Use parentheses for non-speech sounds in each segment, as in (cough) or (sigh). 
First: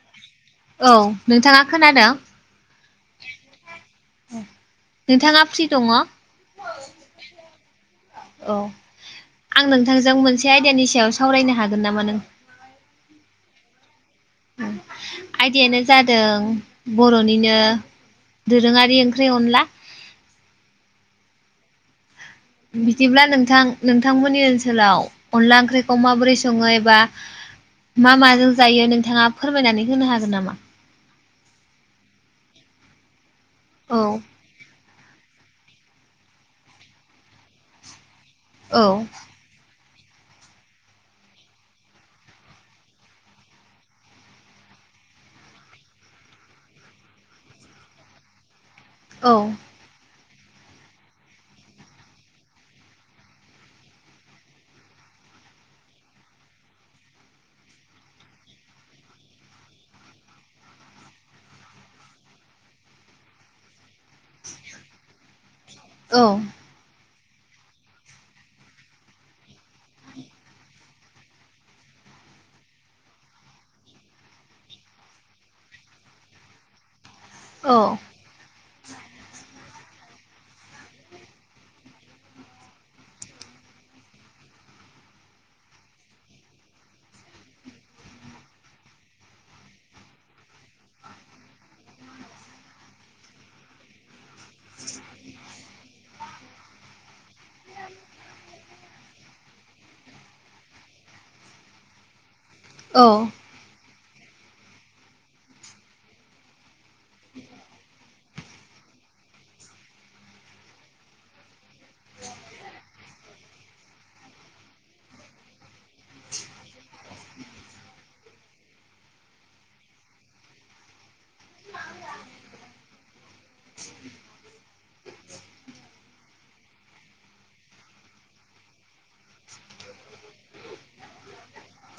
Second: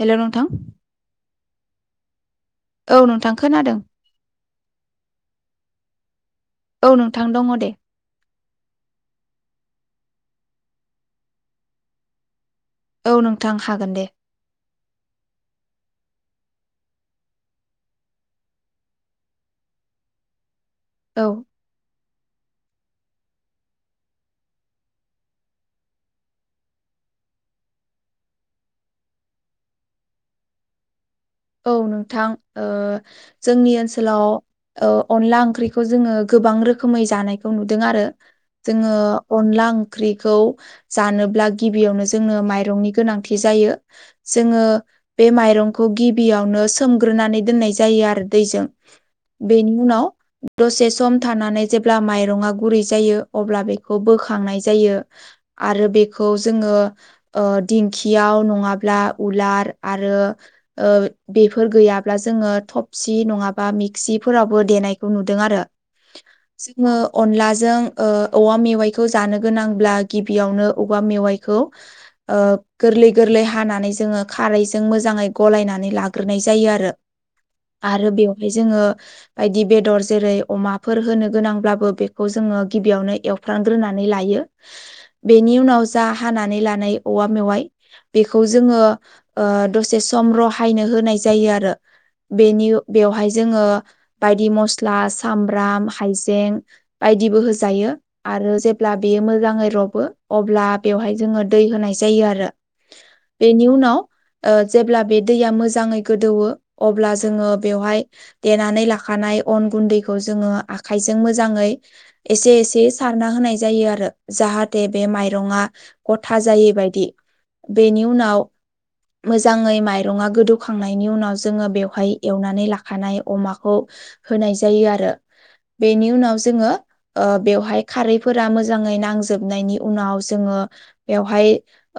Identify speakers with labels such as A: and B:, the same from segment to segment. A: Hello नोंथां
B: औ नोंथाङा खोनादों
A: औ नोंथां खोनादों
B: नोंथाङा फ्रि दङ
A: औ नोंथां दङ दे
B: औ आं नोंथांजों मोनसे आयदानि सायाव सावरायनो हागोन नामा नों
A: औ नोंथां हागोन दे
B: आयदायानो जादों बर'निनो दोरोङारि ओंख्रि अनला
A: औ
B: बिदिब्ला नोंथां नोंथांमोननि ओनसोलाव अनला ओंख्रिखौ माबोरै सङो एबा मा माजों जायो नोंथाङा फोरमायनानै होनो हागोन नामा
A: औ नोंथां ओ जोंनि
B: औ
A: ओनसोलाव औ अनला ओंख्रिखौ जोङो गोबां रोखोमै जानायखौ नुदों आरो
B: औ
A: जोङो अनला ख्रिखौ जानोब्ला गिबियावनो जोंनो माइरंनि गोनांथि जायो जोङो बेे माइरंखौ गि बियावनो सोमग्रोनानै दोननाय जायो आरो दैजों
B: औ
A: बेनि उनाव दसे सम थानानै जेब्ला माइरङा गुरै जायो अब्ला बेखौ बोखांनाय जायो आरो बेखौ जोङो ओ दिंखियाव नङाब्ला उलार आरो ओ बेफोर गैयाब्ला जोङो थफसि नङाबा मिक्सिफोरावबो देनायखौ नुदों आरो
B: औ
A: जोङो अनलाजों ओ औवा मेवाइखौ जानो गोनांब्ला गिबियावनो औवा मेवाइखौ ओ गोरलै गोरलै हानानै जोङो खारैजों मोजाङै गलायनानै लाग्रोनाय जायो आरो
B: औ
A: आरो बेवहाय जोङो बायदि बे दर जेरै अमाफोर होनो गोनांब्लाबो बेखौ जोङो गिबियावनो एवफ्रांग्रोनानै लायो बेनि उनाव जा हानानै लानाय औवा मेवाइ बेखौ जोङो ओ दसे सम रहायनो होनाय जायो आरो बेनि बेवहाय जोङो बायदि मस्ला सामब्राम हाइजें बाय दिबो होजायो आरो जेब्ला बेयो मोजाङै रबो अब्ला बेवहाय जोङो दै होनाय जायो यो आरो
B: औ
A: बेनि उनाव जेब्ला बे दैया मोजाङै गोदौवो अब्ला जोङो बेवहाय देनानै लाखानाय अन गुन्दैखौ जोङो आखाइजों मोजाङै एसे एसे सारना होनाय जायो आरो जाहा थे बे माइरङा गथा जायि बायदि बेनि उनाव मोजाङै माइरङा गोदौखांनायनि उनाव जोङो बेवहाय एवनानै लाखानाय अमाखौ होनाय जायो आरो बेनि उनाव जोङो ओ बेवहाय खारैफोरा मोजाङै नांजोबनायनि उनाव जोङो ओ बेवहाय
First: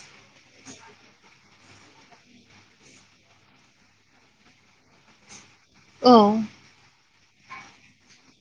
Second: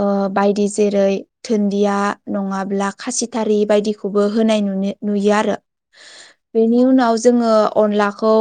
A: ओ बायदि जेरै धुन्दिया। नङाब्ला खासिथारि बायदिखौबो होनाय नुनो नुयो आरो।
B: औ
A: बेनि उनाव जोङो अनलाखौ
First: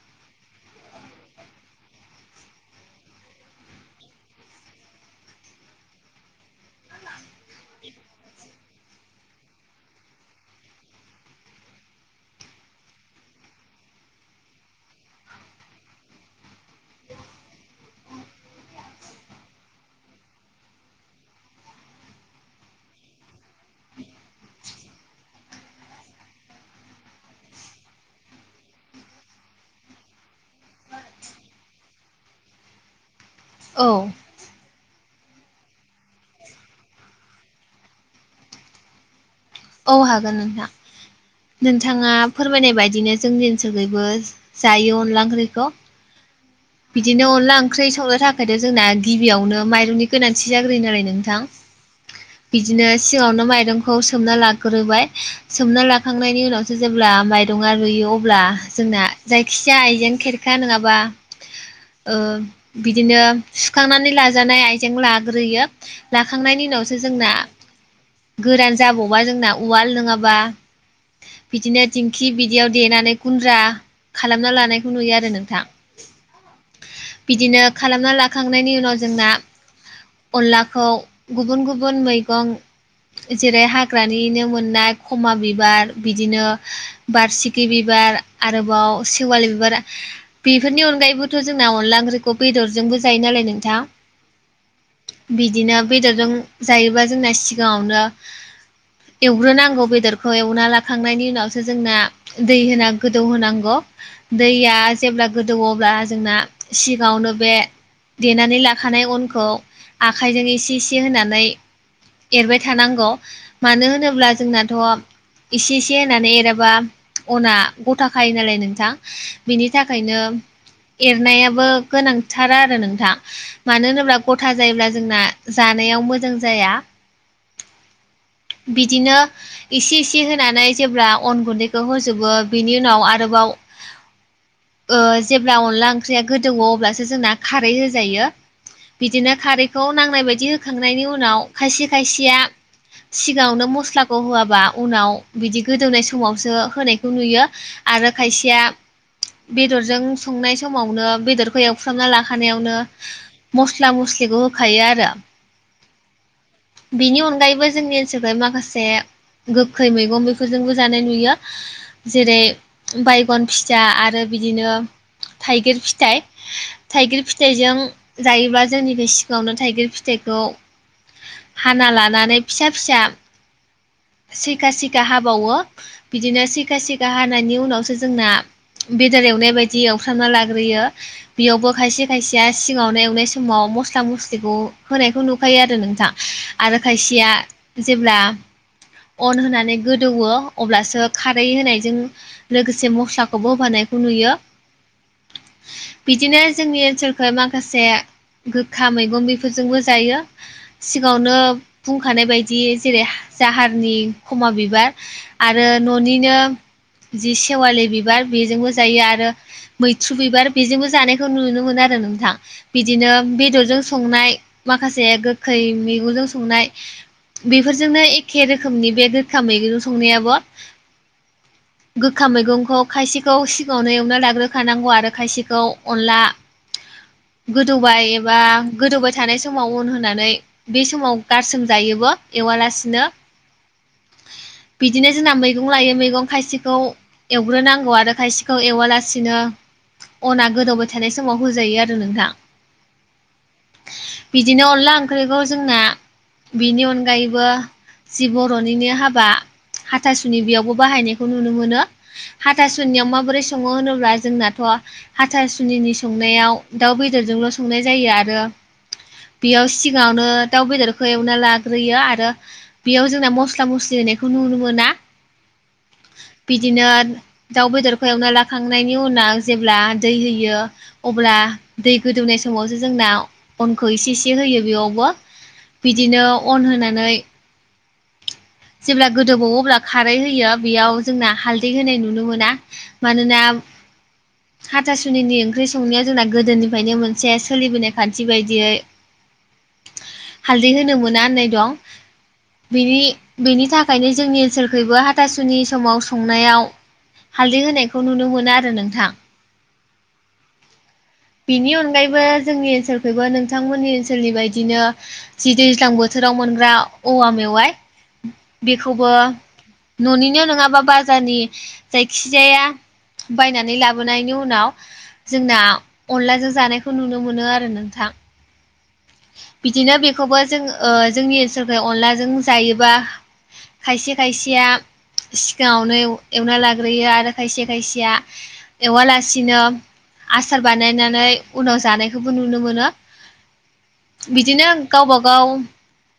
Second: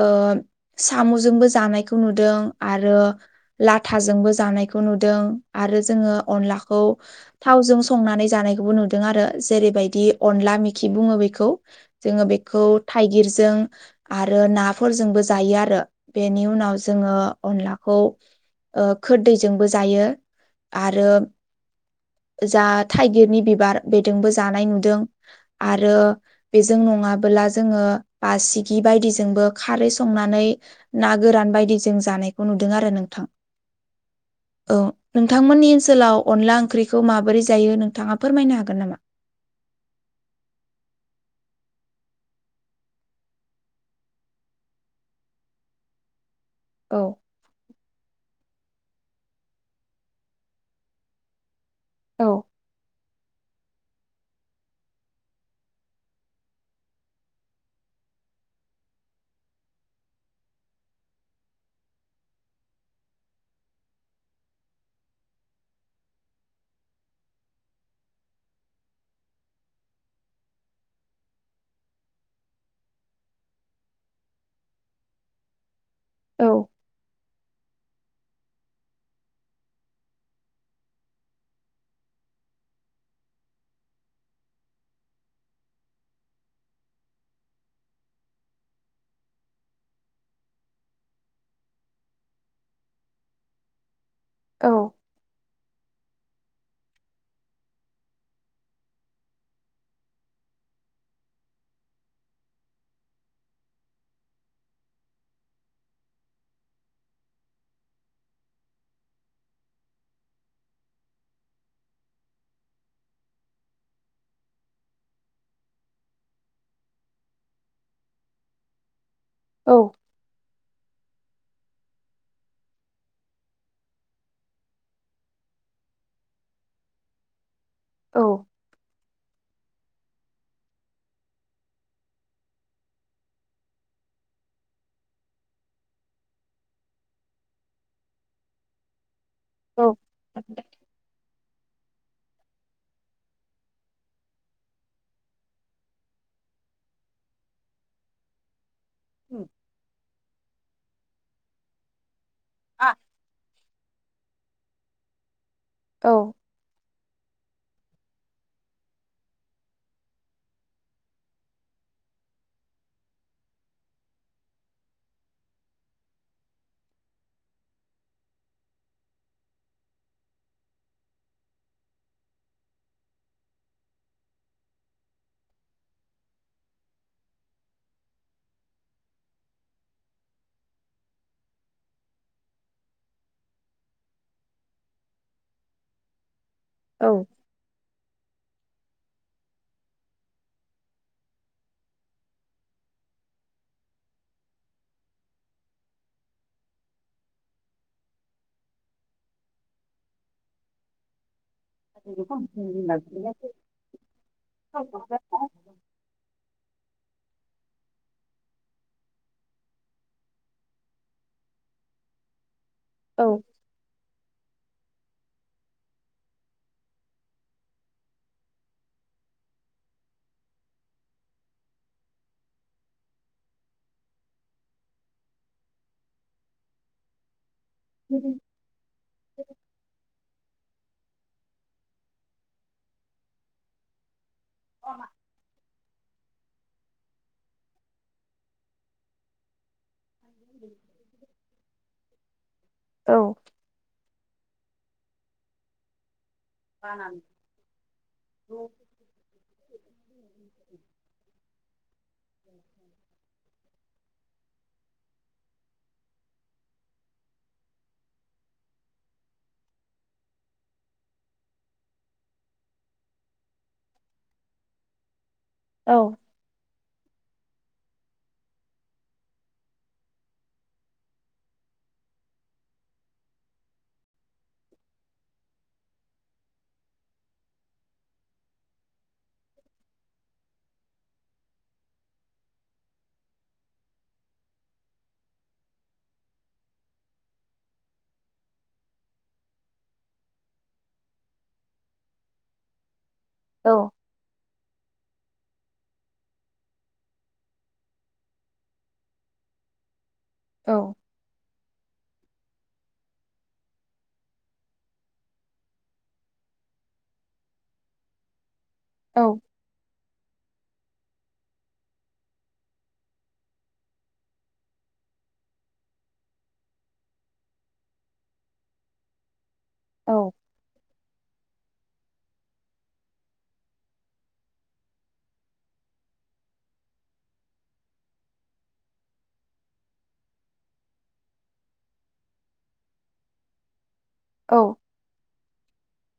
A: ओ। साम'जोंबो जानायखौ नुदों आरो लाथाजोंबो जानायखौ नुदों आर। रो जोंङो अनलाखौ थावजों सो। संनानै जानायखौबो नुदों आरो जेरैबायदि अनला मिखि बुङो बेखौ जोङो बेखौ। थाइगिरजों आरो नाफोरजोंबो जायो आरो बेनि उनाव जोङो अनलाखौ। खौ ओ खोददैजोंबो जायो आरो जाद थाइगिरनि बिबार बेदोंबो जानाय नुदों आरो बेजों नङाबोला जोङो बारसिगि बायदिजोंबो खारै संनानै ना गोरान बायदि जों जानायखौ नुदों आरो नोंथां
B: औ।
A: औ नोंथांमोननि ओनसोलाव अनला ओंख्रिखौ माबोरै जायो नोंथाङा फोरमायनो हागोन नामा।
B: औ हागोन नोंथां। नोंथाङा फोरमायनाय बायदिनो जोंनि ओनसोलखैबो जायो अनला ओंख्रिखौ।
A: औ
B: बिदिनो अनला ओंख्रि संनो थाख। ओमायथ' जोंना गिबियावनो माइरंनि गोनांथि जाग्रोयोनालाय नोंथां
A: औ
B: बिदिनो। सिाङावनो माइरंखौ सोमना लाग्रोबाय सोमना लाखांनायनि उनावसो जेब्ला माइरंङा रुइयो। अब्ला जोंना जायखिजाया आइजें खेरखा नोंङाबा। ओ बिदिनो सुखांनानै लाजानाय आइजें लाग्रोयो लाखांनायनि उनावसो। जोंना गोरान जाबावबा जोंना उवाल नोङाबा। बिदिनो दिंखि बिदियाव देनानै गुन्द्रा खालामना लानायखौ नुयो आरो नोंथां।
A: औ
B: बिदिनो खालामना लाखांनायनि उनाव जोंना। अनलाखौ गुबुन गुबुन मैगं। जेरै हाग्रानिनो मोननाय खमा बिबार बिदिनो बारसिखि बिबार। बार आरोबाव सेवालि बिबार बेफोरनि अनगायैब। बोथ' जोंना अनला ओंख्रिखौ बेदरजोंबो जायो नालाय नोंथां।
A: औ
B: बिदिनो बेदरजों जायोबा जोंना सिगाङावनो। एवग्रोनांगौ बेदरखौ एवना लाखांनायनि उनावसो जोंना दै होना गोदौ होनांगौ। दैया जेब्ला गोदौ अब्ला जोंना सिगांआवनो बे। देनानै लाखानाय अनखौ आखाइजों एसे इसे होनानै। एरबाय थानांगौ मानो होनोब्ला जोंनाथ'। एसे इसे होनानै एराबा अना गथाखायो नालाय नोंथां। बिनि
A: औ
B: थाखायनो। नायाबो गोनांथार आरो नोंथा मानो होनोब्ला गथा जायोब्ला जोंना जानायाव मोद। मोजां जाया।
A: औ।
B: बिदिनो इसे इसे होनानै जेब्ला अन गुन्दैखौ होजोबो बिनि उनाव आरोबाव। ओ जेब्ला अनला ओंख्रिया गोदौओ अब्लासो जोंना खारै होजायो। बिदिनो
A: औ
B: खारैखौ नांनाय बायदि होखांनायनि उनाव खायसे खायसेया। सिगाङावनो मस्लाखौ होआबा उनाव बिदि गोदौनाय समावसो होनायखौ नुयो आरो। खायसेया। बेदरजों संनाय समावनो बेदरखो एवफ्रामना लाखानायावनो। मस्ला मस्लिखौ होखायो आरो।
A: औ।
B: बेनि अनगायैबो जोंनि ओनसोलखौ माखासे। गोखै मैगं बेफोरजोंबो जानाय नुयो जेरै बायगन फिसा आरो। बिदिनो। थाइगिर फिथाइ थाइगिर फिथाइजों जायोब्ला जोंनि बे सिगाङावनो थाइगिर फिथाइख। गौ हाना लानानै फिसा फिसा। सिखा सिखा हाबावो बिदिनो सिखा सिखा हानायनि उनावसो जोंना बेदर एवनाय बायदि एवफ्रामना लाग्रोयो बेयावबो खायसे खायसेया सिङावनो एवनाय समाव मस्ला मस्लिखौ होनायखौ नुखायो आरो नोंथां आरो खायसेया जेब्ला अन होनानै गोदौ अब्लासो खारै होनायजों लोगोसे मस्लाखौबो होबानायखौ नुयो बिदिनो जोंनि ओनसोलखौ माखासे गोखा मैगं बेफोरजोंबो जायो सिगाङावनो बुंखानाय बायदि जेरै जाहारनि खमा बिबार आरो ननिनो जि सेवालि बिबार बेजोंबो जायो आरो मैथ्रु बिबार बेजोंबो जानायखौ नुनो मोनो आरो नों थां बिदिनो
A: औ
B: बेदरजों संनाय माखासे खै मैगंजों संनाय बेफोरजोंनो एखे रोखोमनि बे गोखा मैगं संनायाबो गोखा मैगंखौ खायसेखौ सिगाङावनो एवना लाग्रोखानांगौ आरो खायसेखौ अनला गोदौबाय एबा गोदौबाय थानाय समाव अन होनानै बे समाव गारसोमजायोबो एवालासिनो बिदिनो जों मैगं लायो मैगं खायसेखौ एवग्रोनांगौ आरो खायसेखौ एववालासिनो अना गोदौबाय थानाय समाव होजायो आरो नोंथां
A: औ
B: बिदिनो अनला ओंख्रिखौ जोंना बिनि अनगायैबो जि बरनिनो हाबा हाथासुनि बेयावबो बाहायनायखौ नुनो मोनो हाथासुनियाव माबोरै सङो होनोब्ला जोंनाथ हाथासुनिनि संनायाव दाउ बेदरजोंल संनाय जायो आरो बेयाव सिगाङावनो दाउ बेदरखौ एवना लाग्रोयो आरो बेयाव जोंना मस्ला मस्लि होनायखौ नुनो मोना बिदिनो दाउ बेदरखौ एवना लाखांनायनि उनाव जेब्ला दै होयो अब्ला दै गोदौनाय समावसो जोंना अनखौ इसे इसे होयो बिदिनो अन होनानै जेब्ला गोदौबावो अब्ला खारै होयो बेयाव जोंना हालदै होनाय नुनो मोना मानोना (inaudible) हाथासुनिनि ओंख्रि संनाया जोंना गोदोनिफ्रायनो मोनसे सोलिबोनाय खान्थि बायदियै हालदै होनो मोना होननाय दं नि
A: औ
B: बेनि थाखायनो जोंनि ओनसोलखैबो हातासुनि समाव संनायाव हालदै होनायखौ नुनो मोना आरो नोंथां
A: औ
B: बिनि अनगायैबो जोंनि ओनसोलखौबो नोंथांमोननि ओनसोलनि बायदिनो जि दैज्लां बोथोर राव मोनग्रा औवा मेवाइ बेखौबो ननिनो नङा माबा बाजारनि जायखिजाया बायनानै लाबोनायनि उनाव जोंना अनलाजों जानायखौ नुनो मोनो आरो नोंथां बिदिनो बेखौबो जों जोंनि ओनसोलख अनलाजों जायोबा खायसे खायसेया सिगाङावनो एवना लाग्रोयो आरो खायसे खायसेया एवालासिनो आसार बानायनानै उनाव जानायखौबो नुनो मोनो। बिदिनो गावबागाव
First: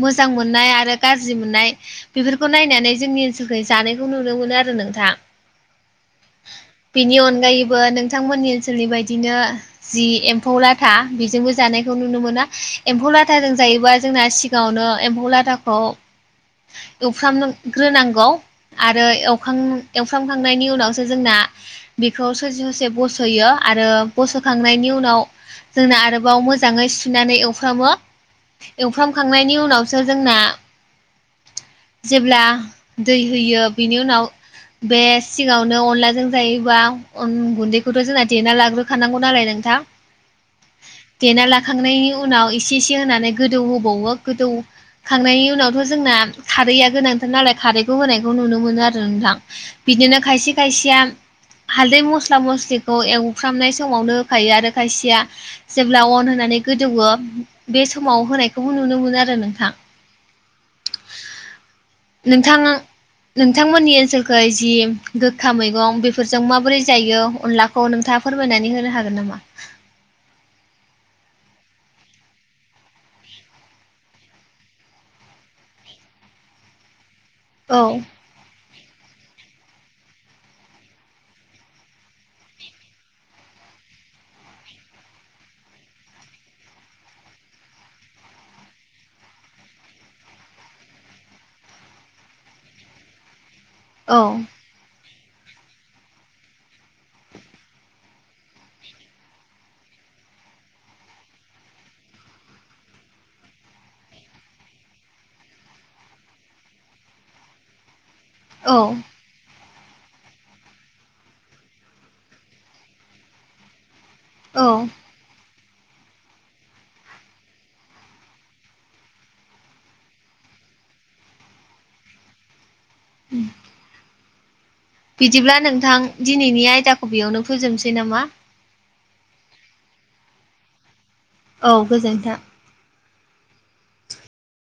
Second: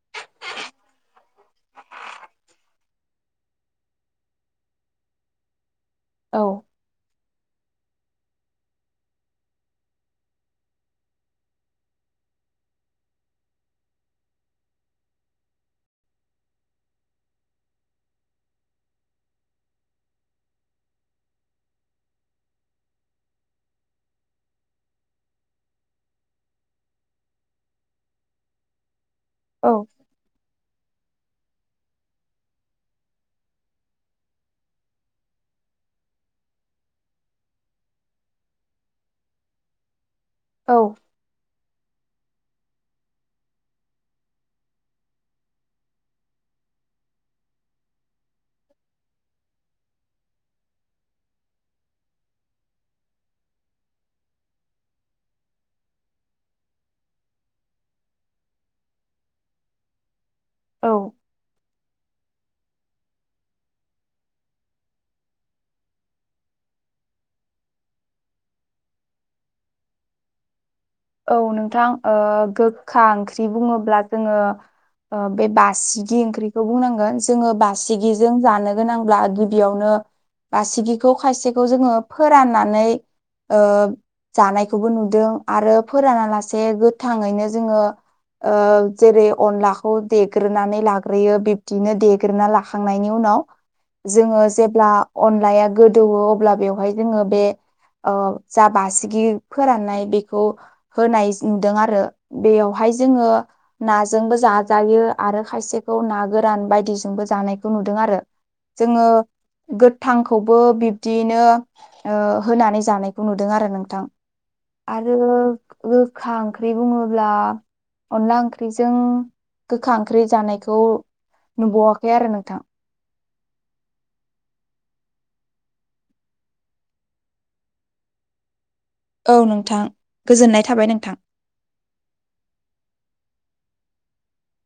B: मोजां मोननाय आरो गाज्रि मोननाय बेफोरखौ नायनानै जोंनि ओनसोलखै जानाय नुनो मोनो आरो नोंथां बिनि अनगायैबो नों थांमोननि ओनसोलनि बायदिनो जि एम्फौ लाथा बेजोंबो जानायखौ नुनो मोनो। एम्फौ लाथाजों जायोबा जोंना सिगाङावनो एम्फौ लाथाखौ एवफ्रामग्रोनांगौ आरो एवखां एवफ्रामखांनायनि उनावसो जोंना बेखौ ससे ससे बस'यो आरो बस'खांनायनि उनाव जोंनो आरोबाव मोजाङै सु नानै एवफ्रामो एवफ्रामखांनायनि
A: औ
B: उनावसो जोंना जेब्ला दै होयो बेनि उनाव बे सिङावनो अनलाजों जायोबा अन‌ गुन्दैखौथ' जोंना देना लाग्रोखानांगौ नालाय नों थां
A: औ
B: देना ला खांनायनि उनाव इसे इसे होनानै गोदौ होबावो गोदौखांनायनि उनावथ' जोंना खा रैया गोनांथार नालाय खारैखौ होनायखौ नुनो मोनो आरो नोंथां। बिदिनो खायसे खायसेया हालदै मस्ला मस्लिखौ एवफ्रामनाय समावनो होखायो आरो खायसेया जेब्ला अन होनानै गोदौवो बे समाव होनायखौबो नुनो मोनो आरो नोंथां।
A: औ
B: नोंथां आं नोंथांमोननि ओनसोलखै जि गोखा मैगं बेफोरजों माबोरै जायो अनलाखौ नोंथां फोरमायनानै होनो हागोन नामा?
A: औ नोंथां गोखा ओ ओंख्रि बुङोब्ला जोङो ओ बे बासिगि ओंख्रिखौ बुंनांगोन जोङो
B: औ
A: बासिगिजों जानो गोनांब्ला गिबियावनो बासिगिखौ खायसेखौ जोङो फोराननानै ओ जानायखौबो नुदों आरो फोरानालासे गोथाङैनो जोङो ओ जेरै अनलाखौ देग्रोनानै लाग्रोयो बिब्दिनो देग्रोना लाखांनायनि उनाव
B: औ
A: जोङो जेब्ला अनलाया गोदौवो अब्ला बेवहाय जोङो बे ओ जा बासिगि फोराननाय बेखौ होनाय नुदों आरो बेयावहाय जोङो नाजोंबो जाजायो आरो खायसे खौ ना गोरान बायदिजोंबो जानायखौ नुदों आरो
B: औ
A: जोङो गोथांखौबो बिब्दियैनो ओ होनानै जानायखौ नुदों आरो नोंथां।
B: औ
A: आरो गोखा ओंख्रि बुङोब्ला अनला ओंख्रिजों गोखा ओंख्रि जानायखौ नुबावाखै आरो नोंथां।
B: उम बिदिब्ला नोंथां दिनैनि आयदाखौ बेयावनो फोजोबसै नामा?
A: औ नोंथां गोजोननाय थाबाय नोंथां।
B: औ गोजोन्थों।